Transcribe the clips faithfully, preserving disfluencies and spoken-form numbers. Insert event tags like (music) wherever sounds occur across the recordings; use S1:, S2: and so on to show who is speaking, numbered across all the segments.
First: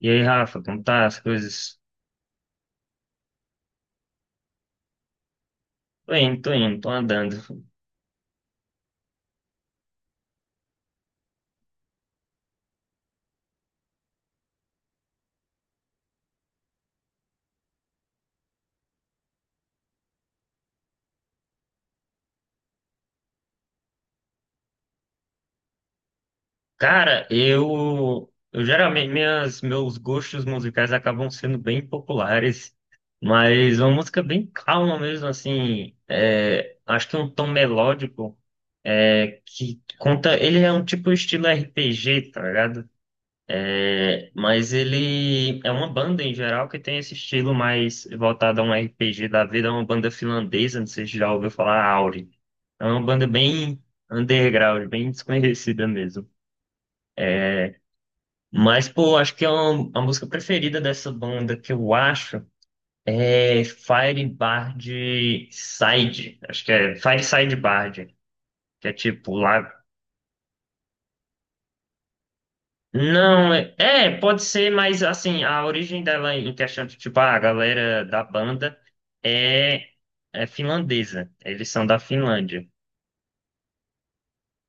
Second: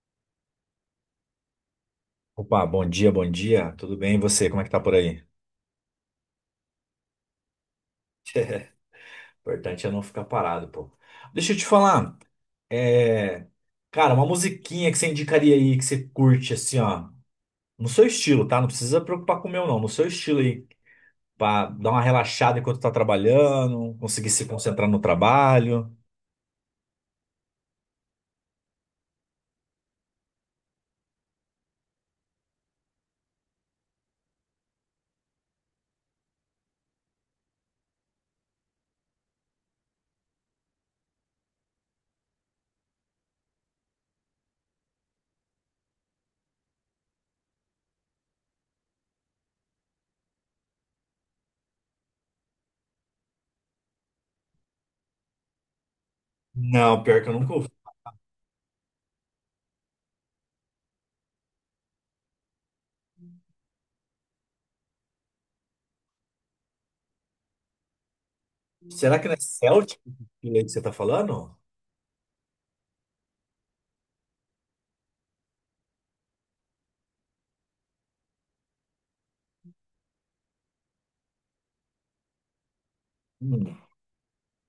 S1: E aí, Rafa, como tá as coisas?
S2: Opa, bom dia, bom dia. Tudo bem? E você? Como é que tá por aí?
S1: Tô indo, tô indo, tô andando.
S2: (laughs) Importante é não ficar parado, pô. Deixa eu te falar. É... Cara, uma musiquinha que você indicaria aí, que você curte, assim, ó. No seu estilo, tá? Não precisa preocupar com o meu, não. No seu estilo aí. Pra dar uma relaxada enquanto tá trabalhando, conseguir se concentrar no trabalho.
S1: Cara, eu, eu geralmente minhas, meus gostos musicais acabam sendo bem populares, mas uma música bem calma mesmo, assim, é, acho que um tom melódico, é, que conta, ele é um tipo estilo R P G, tá ligado? É, mas ele é uma banda em geral que tem esse estilo mais voltado a um R P G da vida, é uma banda finlandesa, não sei se já ouviu falar, Auri. É uma banda bem underground, bem desconhecida mesmo.
S2: Não, pior que eu nunca ouvi.
S1: Mas, pô, acho que é uma, a música preferida dessa banda que eu acho é Fire Bard Side. Acho que é Fire Side Bard, que é
S2: Será que não
S1: tipo
S2: é
S1: lá.
S2: Celtic esse estilo aí que você tá falando?
S1: Não, é, é, pode ser, mas assim, a origem dela em questão de, tipo, ah, a galera da banda é, é finlandesa. Eles são da Finlândia.
S2: Hum.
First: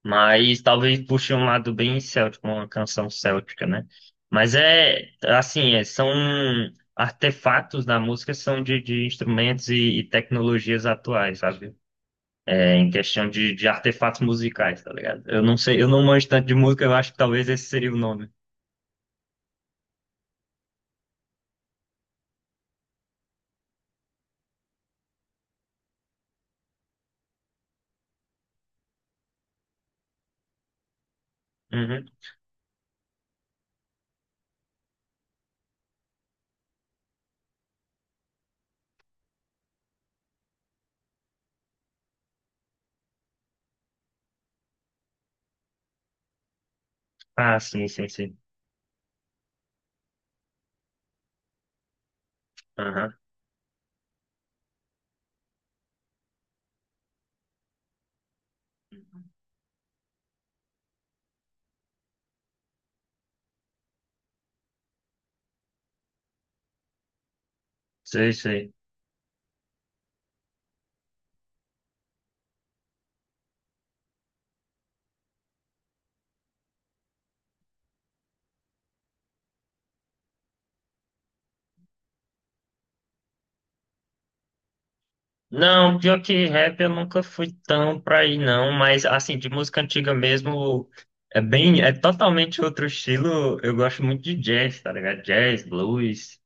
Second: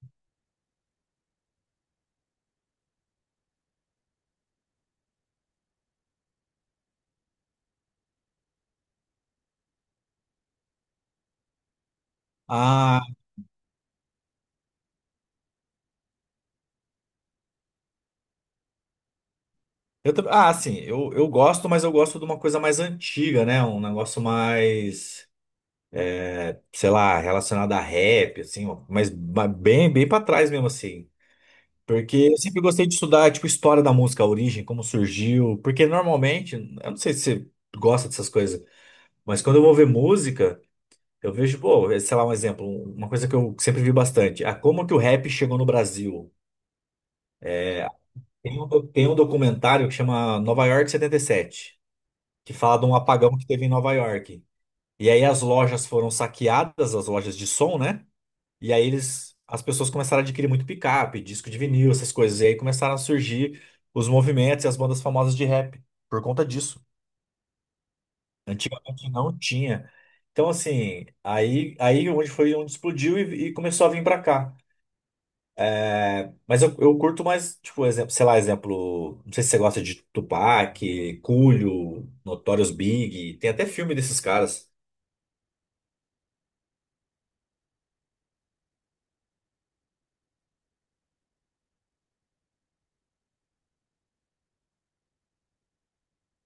S1: Mas talvez puxe um lado bem céltico, uma canção céltica, né? Mas é, assim, é, são artefatos da música, são de, de instrumentos e, e tecnologias atuais, sabe? É, em
S2: Ah,
S1: questão de, de artefatos musicais, tá ligado? Eu não sei, eu não manjo tanto de música, eu acho que talvez esse seria o nome.
S2: eu também. Ah, assim, eu, eu gosto, mas eu gosto de uma coisa mais antiga, né? Um negócio mais, sei lá, relacionado a rap, assim, ó, mas ba- bem, bem para trás mesmo, assim.
S1: Uhum.
S2: Porque eu sempre gostei de estudar, tipo, história da música, a origem, como surgiu. Porque normalmente, eu não sei se você gosta dessas coisas, mas quando eu vou ver música, eu vejo, pô, é, sei lá, um exemplo, uma coisa que eu sempre vi bastante. Ah, como que o rap chegou no Brasil?
S1: Ah, sim, sim, sim.
S2: Tem um, do- tem um documentário que chama Nova York setenta e sete, que fala de um
S1: Aham.
S2: apagão que teve em Nova York. E aí as lojas foram saqueadas, as lojas de som, né? E aí eles, as pessoas começaram a adquirir muito picape, disco de vinil, essas coisas. E aí começaram a surgir os movimentos e as bandas famosas de rap por conta disso.
S1: Sei, sei.
S2: Antigamente não tinha. Então, assim, aí, aí onde foi onde explodiu e, e começou a vir pra cá. É, mas eu, eu curto mais, tipo, exemplo, sei lá, exemplo, não sei se você gosta de Tupac, Coolio, Notorious Big, tem até filme desses caras.
S1: Não, pior que rap eu nunca fui tão pra aí não, mas assim, de música antiga mesmo, é bem, é totalmente outro estilo. Eu gosto muito de jazz, tá ligado? Jazz, blues,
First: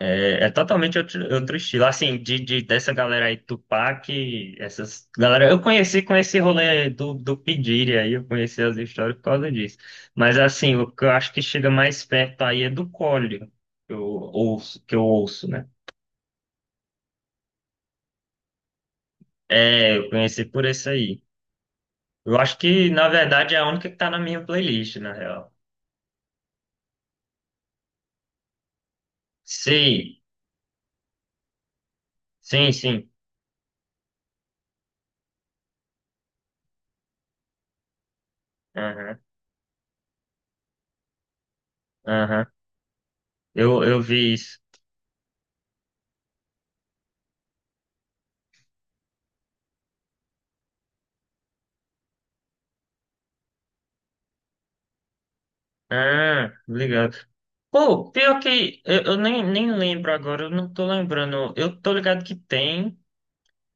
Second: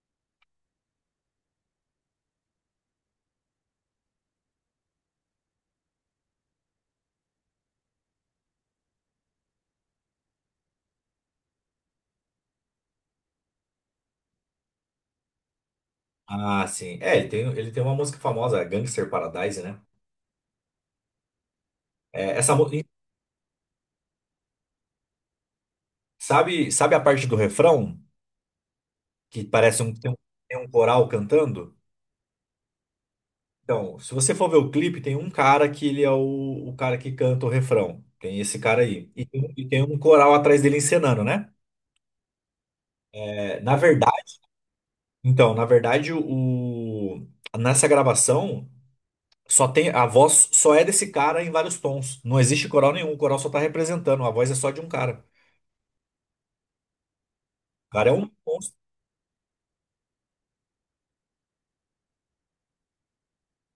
S1: é, é totalmente outro, outro estilo. Assim, de, de- dessa galera aí, Tupac, essas galera, eu conheci com esse rolê do, do P. Diddy aí, eu conheci as histórias por causa disso. Mas assim, o que eu acho que chega mais perto aí é do Collor, que eu ouço, que eu ouço, né?
S2: Ah, sim. É, ele tem, ele tem uma música famosa, é Gangster Paradise, né?
S1: É, eu conheci por esse aí.
S2: É,
S1: Eu
S2: essa,
S1: acho
S2: mu-
S1: que, na verdade, é a única que tá na minha playlist, na real.
S2: sabe, sabe a parte do refrão? Que parece um, tem
S1: Sim,
S2: um, tem um coral cantando?
S1: sim, sim.
S2: Então, se você for ver o clipe, tem um cara que ele é o, o cara que canta o refrão. Tem esse cara aí.
S1: Aham,
S2: E tem um, e tem um coral atrás dele encenando, né?
S1: aham.
S2: É, na
S1: Eu, eu vi
S2: verdade,
S1: isso.
S2: então, na verdade, o, nessa gravação, só tem, a voz só é desse cara em vários tons. Não existe coral nenhum, o coral só tá representando, a voz é só de um cara.
S1: Ah, obrigado.
S2: O cara
S1: Pô,
S2: é um
S1: pior
S2: monstro.
S1: que eu, eu nem, nem lembro agora, eu não tô lembrando. Eu tô ligado que tem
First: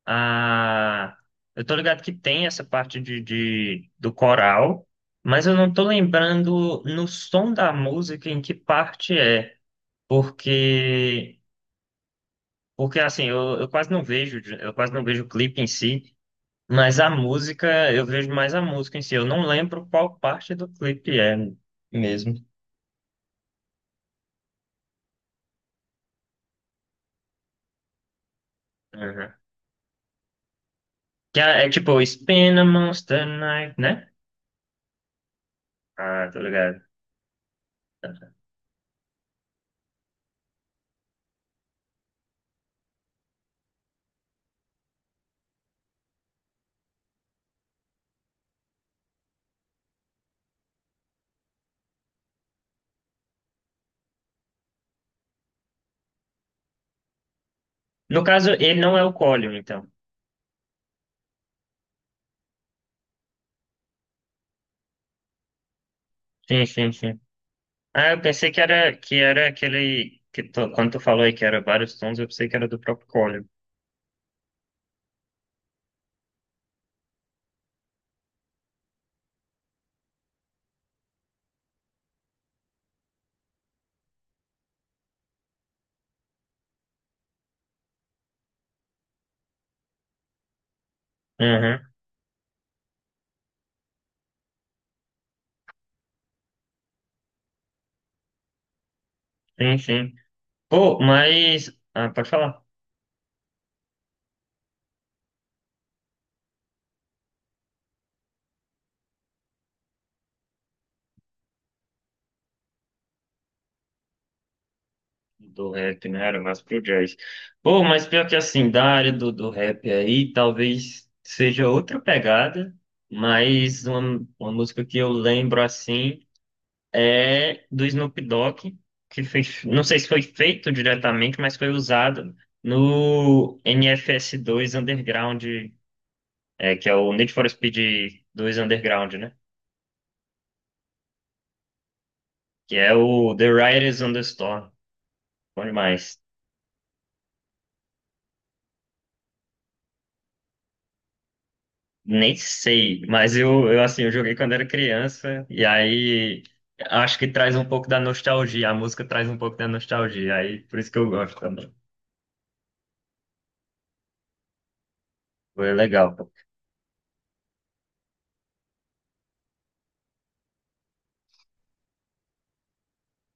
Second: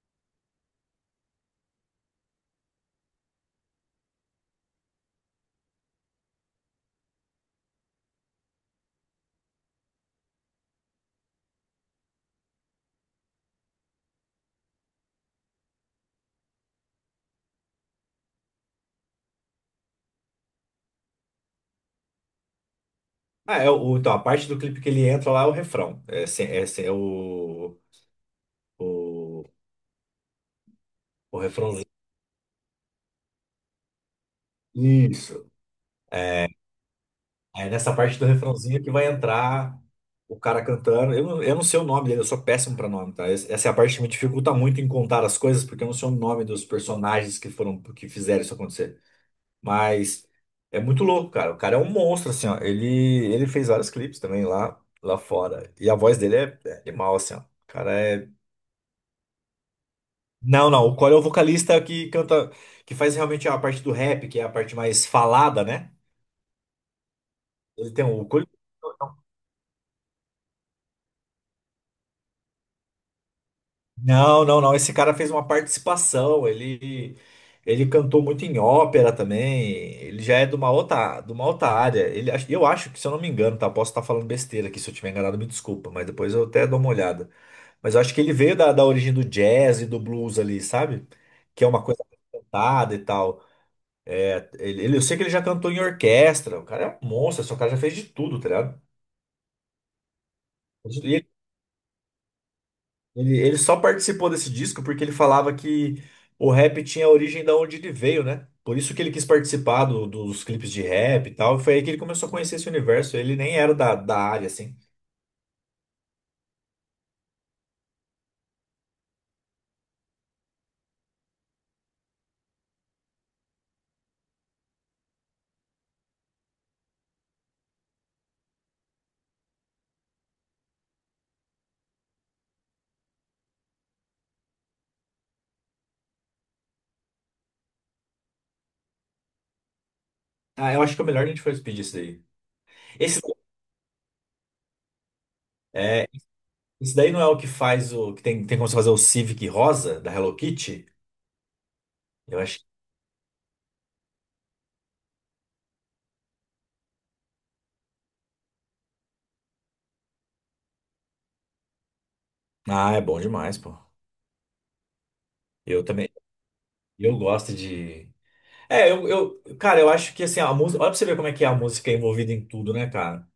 S1: a. Eu tô ligado que tem essa parte de, de, do coral, mas eu não tô lembrando no som da música em que parte é. Porque. Porque assim, eu, eu quase não vejo, eu quase não vejo o clipe em si, mas a música, eu vejo mais a música em si. Eu não lembro qual parte do clipe é mesmo.
S2: Ah, é, o, então, a parte do clipe que ele entra lá é o refrão. É, se- é, se- é o,
S1: Uhum.
S2: o- o
S1: Que é, é
S2: refrãozinho.
S1: tipo Spin a Monster Night, né?
S2: Isso.
S1: Ah, tô ligado.
S2: É nessa parte do refrãozinho que vai entrar o cara cantando. Eu não, eu não sei o nome dele, eu sou péssimo pra nome, tá? Esse- Essa é a parte que me dificulta muito em contar as coisas, porque eu não sei o nome dos personagens que foram, que fizeram isso acontecer. Mas é muito louco, cara. O cara é um monstro, assim, ó. Ele, ele fez vários clipes também lá, lá fora. E a voz dele é, é animal, assim, ó. O cara
S1: No
S2: é.
S1: caso, ele não é o Colin, então.
S2: Não, não. O Corey é o vocalista que canta, que faz realmente a parte do rap, que é a parte mais falada, né?
S1: Sim, sim, sim.
S2: Ele tem
S1: Ah, eu
S2: o.
S1: pensei que era, que era aquele que tu- quando tu falou aí que era vários tons, eu pensei que era do próprio Colin.
S2: Não, não, não. Esse cara fez uma participação. Ele, ele cantou muito em ópera também. Ele já é de uma outra, de uma outra área. Ele, ach- eu acho que, se eu não me engano, tá? Posso estar falando besteira aqui. Se eu tiver enganado, me desculpa. Mas depois eu até dou uma olhada. Mas eu acho que ele veio da, da origem do jazz e do blues ali, sabe? Que é uma
S1: Uhum.
S2: coisa cantada e tal. É, ele, ele- eu sei que ele já cantou em orquestra. O cara é um monstro. Esse cara já fez de tudo, tá ligado?
S1: Sim, sim. Pô,
S2: E
S1: mas. Ah, pode falar.
S2: Ele, ele só participou desse disco porque ele falava que o rap tinha a origem da onde ele veio, né? Por isso que ele quis participar do- dos clipes de rap e tal. Foi aí que ele começou a conhecer esse universo. Ele nem era da, da área, assim.
S1: Do rap, né? Era mais pro jazz. Pô, mas pior que assim, da área do, do rap aí, talvez seja outra pegada, mas uma, uma música que eu lembro assim é do Snoop Dogg, que fez, não sei se foi feito diretamente, mas foi usado no nfs dois Underground, é, que é o Need for Speed dois Underground, né?
S2: Ah, eu acho que é o melhor a gente for pedir isso daí.
S1: Que é
S2: Esse,
S1: o The Riders on the Storm. Bom
S2: é,
S1: demais.
S2: esse daí não é o que faz o. Que tem, tem como você fazer o Civic rosa da Hello Kitty?
S1: Nem
S2: Eu acho.
S1: sei, mas eu, eu assim, eu joguei quando era criança, e aí acho que traz um pouco da nostalgia, a música traz um pouco da nostalgia, aí por isso que eu gosto também.
S2: Ah, é bom demais, pô.
S1: Foi
S2: Eu também.
S1: legal.
S2: Eu gosto de. É, eu, eu, cara, eu acho que assim, a música. Olha pra você ver como é que é a música envolvida em tudo, né, cara?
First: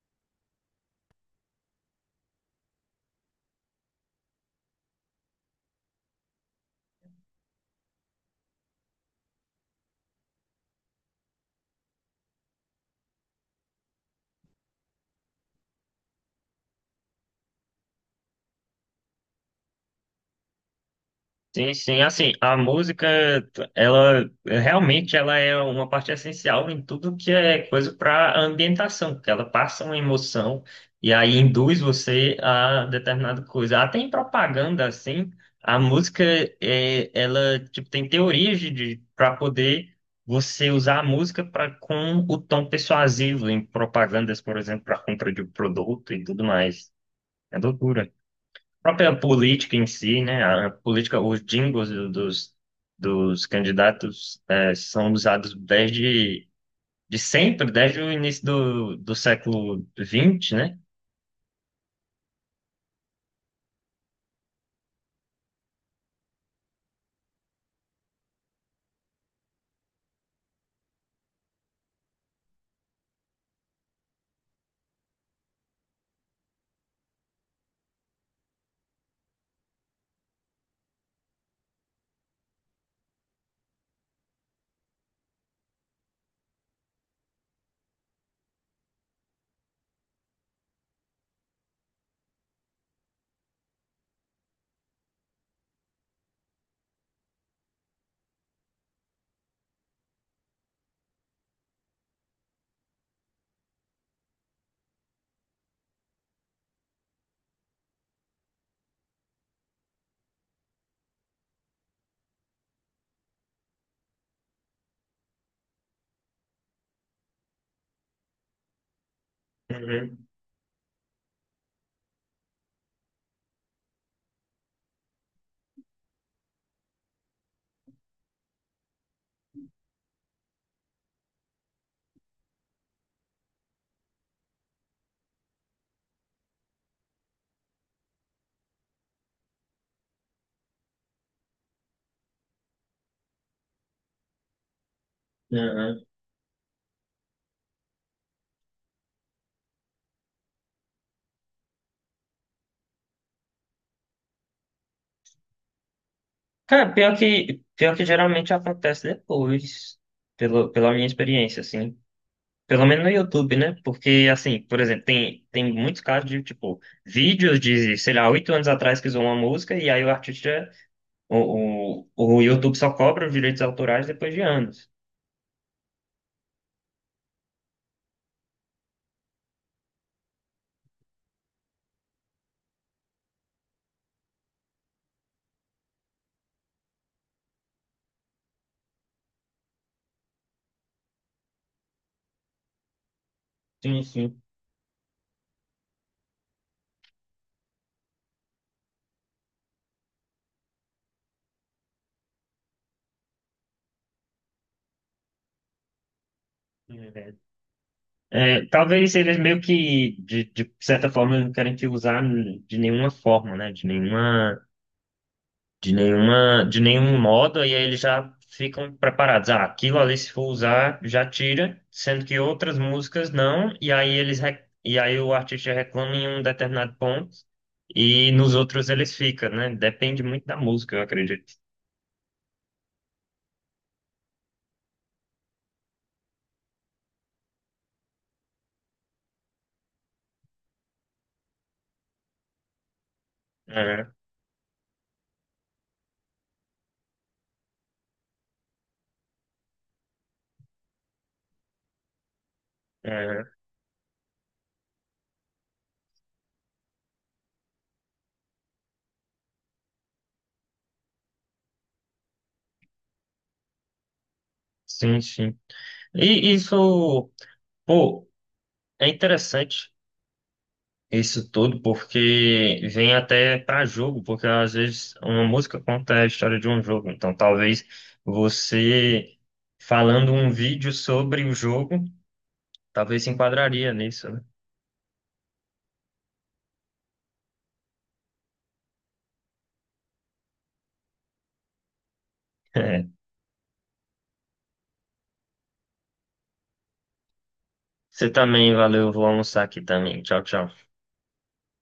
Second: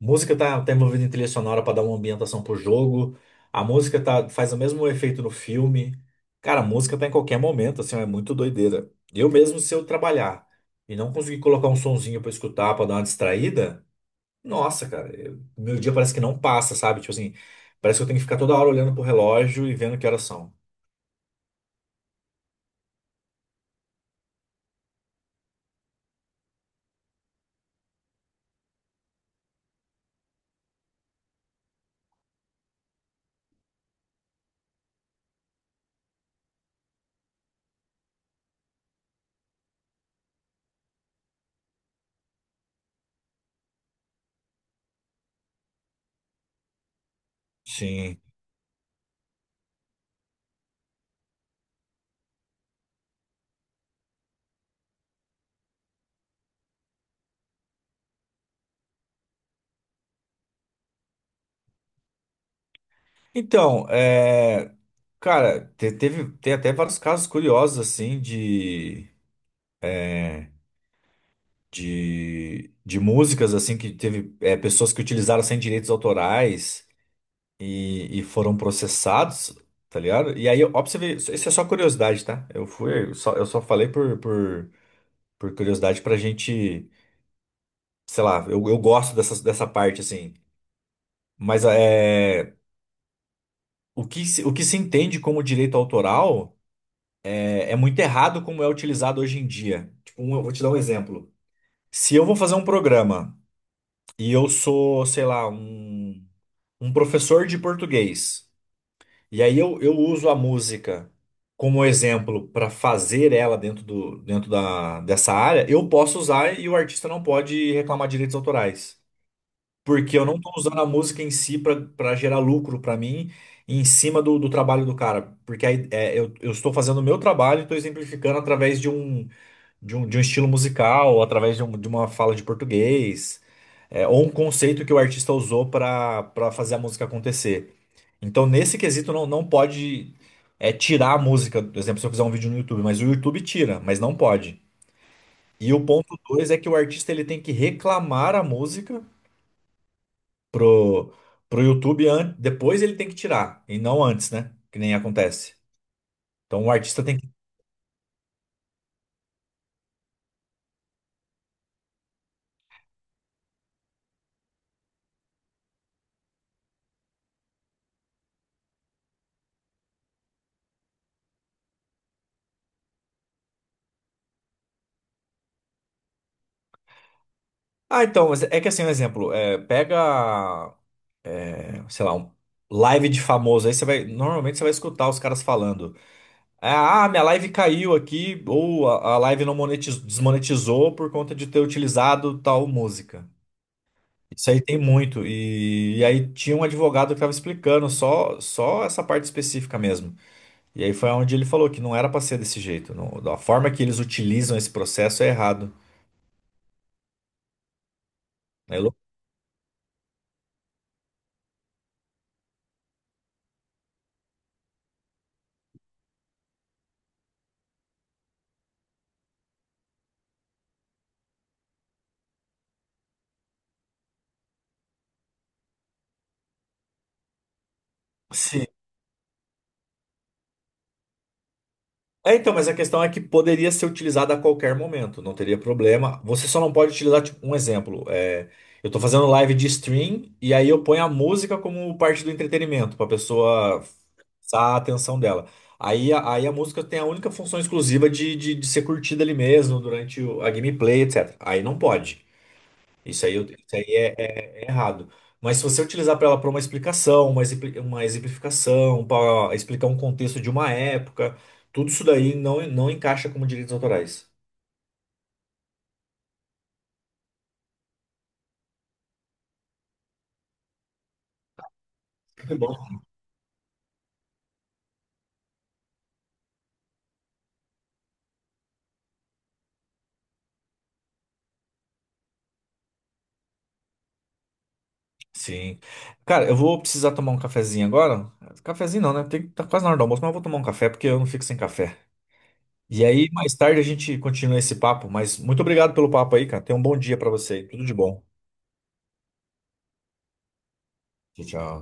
S2: Música tá, tá envolvida em trilha sonora pra dar uma ambientação pro jogo. A música tá, faz o mesmo efeito no filme. Cara, a música tá em qualquer momento, assim, é muito doideira. Eu mesmo, se eu trabalhar e não conseguir colocar um sonzinho pra escutar, pra dar uma distraída, nossa, cara, eu- meu dia parece que não passa, sabe? Tipo assim, parece que eu tenho que ficar toda hora olhando pro relógio e vendo que horas são.
S1: Sim, sim, assim, a música, ela realmente ela é uma parte essencial em tudo que é coisa para ambientação, porque ela passa uma emoção e aí induz você a determinada coisa. Até em propaganda, assim, a música é, ela tipo tem teorias de para poder você usar a música para com o tom persuasivo em propagandas, por exemplo, para compra de um produto e tudo mais. É loucura
S2: Sim.
S1: própria política em si, né? A política, os jingles do- dos, dos candidatos eh, são usados desde de sempre, desde o início do, do século vinte, né?
S2: Então, é. Cara, te- teve, tem até vários casos curiosos, assim, de, de, de músicas, assim, que teve é, pessoas que utilizaram sem direitos autorais e, e foram processados, tá ligado? E aí, ó, pra você ver, isso isso é só curiosidade, tá? Eu fui, eu só, eu só falei por, por, por curiosidade pra gente, sei lá, eu, eu gosto dessa, dessa parte, assim. Mas é, o que, se- o que se entende como direito autoral é, é muito errado como é utilizado hoje em dia. Tipo, um- eu vou te dar um exemplo. Se eu vou fazer um programa e eu sou, sei lá, um, um professor de português, e aí eu, eu uso a música como exemplo para fazer ela dentro do, dentro da, dessa área, eu posso usar e o artista não pode reclamar direitos autorais. Porque eu
S1: Uhum.
S2: não estou usando a música em si para gerar lucro para mim em cima do, do trabalho do cara. Porque aí, é, eu, eu estou fazendo o meu trabalho e estou exemplificando através de um, de um, de um estilo musical, através de, um- de uma fala de português é, ou um conceito que o artista usou para para fazer a música acontecer. Então, nesse quesito, não, não pode é, tirar a música. Por exemplo, se eu fizer um vídeo no YouTube, mas o YouTube tira, mas não pode. E o
S1: Uhum.
S2: ponto dois é que o artista ele tem que reclamar a música pro, pro YouTube, an- depois ele tem que tirar, e não antes, né? Que nem acontece. Então o
S1: Cara,
S2: artista
S1: pior
S2: tem que.
S1: que, pior que geralmente acontece depois, pelo, pela minha experiência, assim. Pelo menos no YouTube, né? Porque, assim, por exemplo, tem, tem muitos casos de, tipo, vídeos de, sei lá, oito anos atrás que usou uma música e aí o artista. O, o, o YouTube só cobra os direitos autorais depois de anos.
S2: Ah, então, mas é que assim, um exemplo, é, pega, é, sei lá, um live de famoso, aí você vai. Normalmente você vai escutar os caras falando. É, ah, minha live caiu aqui, ou a, a live não monetizou, desmonetizou por conta de ter utilizado tal música.
S1: Sim, sim.
S2: Isso aí tem muito. E, e aí tinha um advogado que estava explicando só, só essa parte específica mesmo. E aí foi onde ele falou que não era para ser desse jeito. Não, a forma que eles utilizam esse processo é errado.
S1: É, verdade. É,
S2: Né? É louco.
S1: talvez eles meio que, de, de certa forma, não querem te usar de nenhuma forma, né? De nenhuma, de nenhuma, de nenhum modo, e aí eles já ficam preparados. Ah, aquilo ali, se for usar, já tira, sendo que outras músicas não, e aí eles, re- e aí o artista reclama em um determinado ponto, e nos outros eles ficam, né? Depende muito da música, eu acredito.
S2: É, então, mas a questão é que poderia ser utilizada a qualquer momento, não teria problema. Você só não pode utilizar, tipo, um exemplo, é, eu tô fazendo live de stream e aí eu ponho a música como parte do entretenimento, pra pessoa
S1: É,
S2: fixar a atenção dela. Aí, a- aí a música tem a única função exclusiva de, de, de ser curtida ali mesmo, durante o- a gameplay, etecetera. Aí não pode. Isso aí, eu-
S1: é,
S2: isso aí é, é- é errado. Mas se você utilizar para ela para uma explicação, uma, exempli- uma exemplificação, para explicar um contexto de uma época, tudo isso daí não, não encaixa como direitos autorais.
S1: sim, sim. E isso, pô, é interessante isso tudo,
S2: Muito
S1: porque
S2: bom.
S1: vem até para jogo, porque às vezes uma música conta a história de um jogo. Então, talvez você falando um vídeo sobre o jogo, talvez se enquadraria nisso, né? (laughs)
S2: Sim. Cara, eu vou precisar tomar um cafezinho agora. Cafezinho não, né? Tem, tá quase na hora do almoço, mas eu vou tomar um café porque eu não fico sem café. E
S1: É.
S2: aí, mais tarde a gente continua esse papo, mas muito obrigado pelo papo aí, cara. Tenha um bom dia para você aí. Tudo de bom.
S1: Você também, valeu, vou almoçar aqui também. Tchau, tchau.
S2: Tchau, tchau.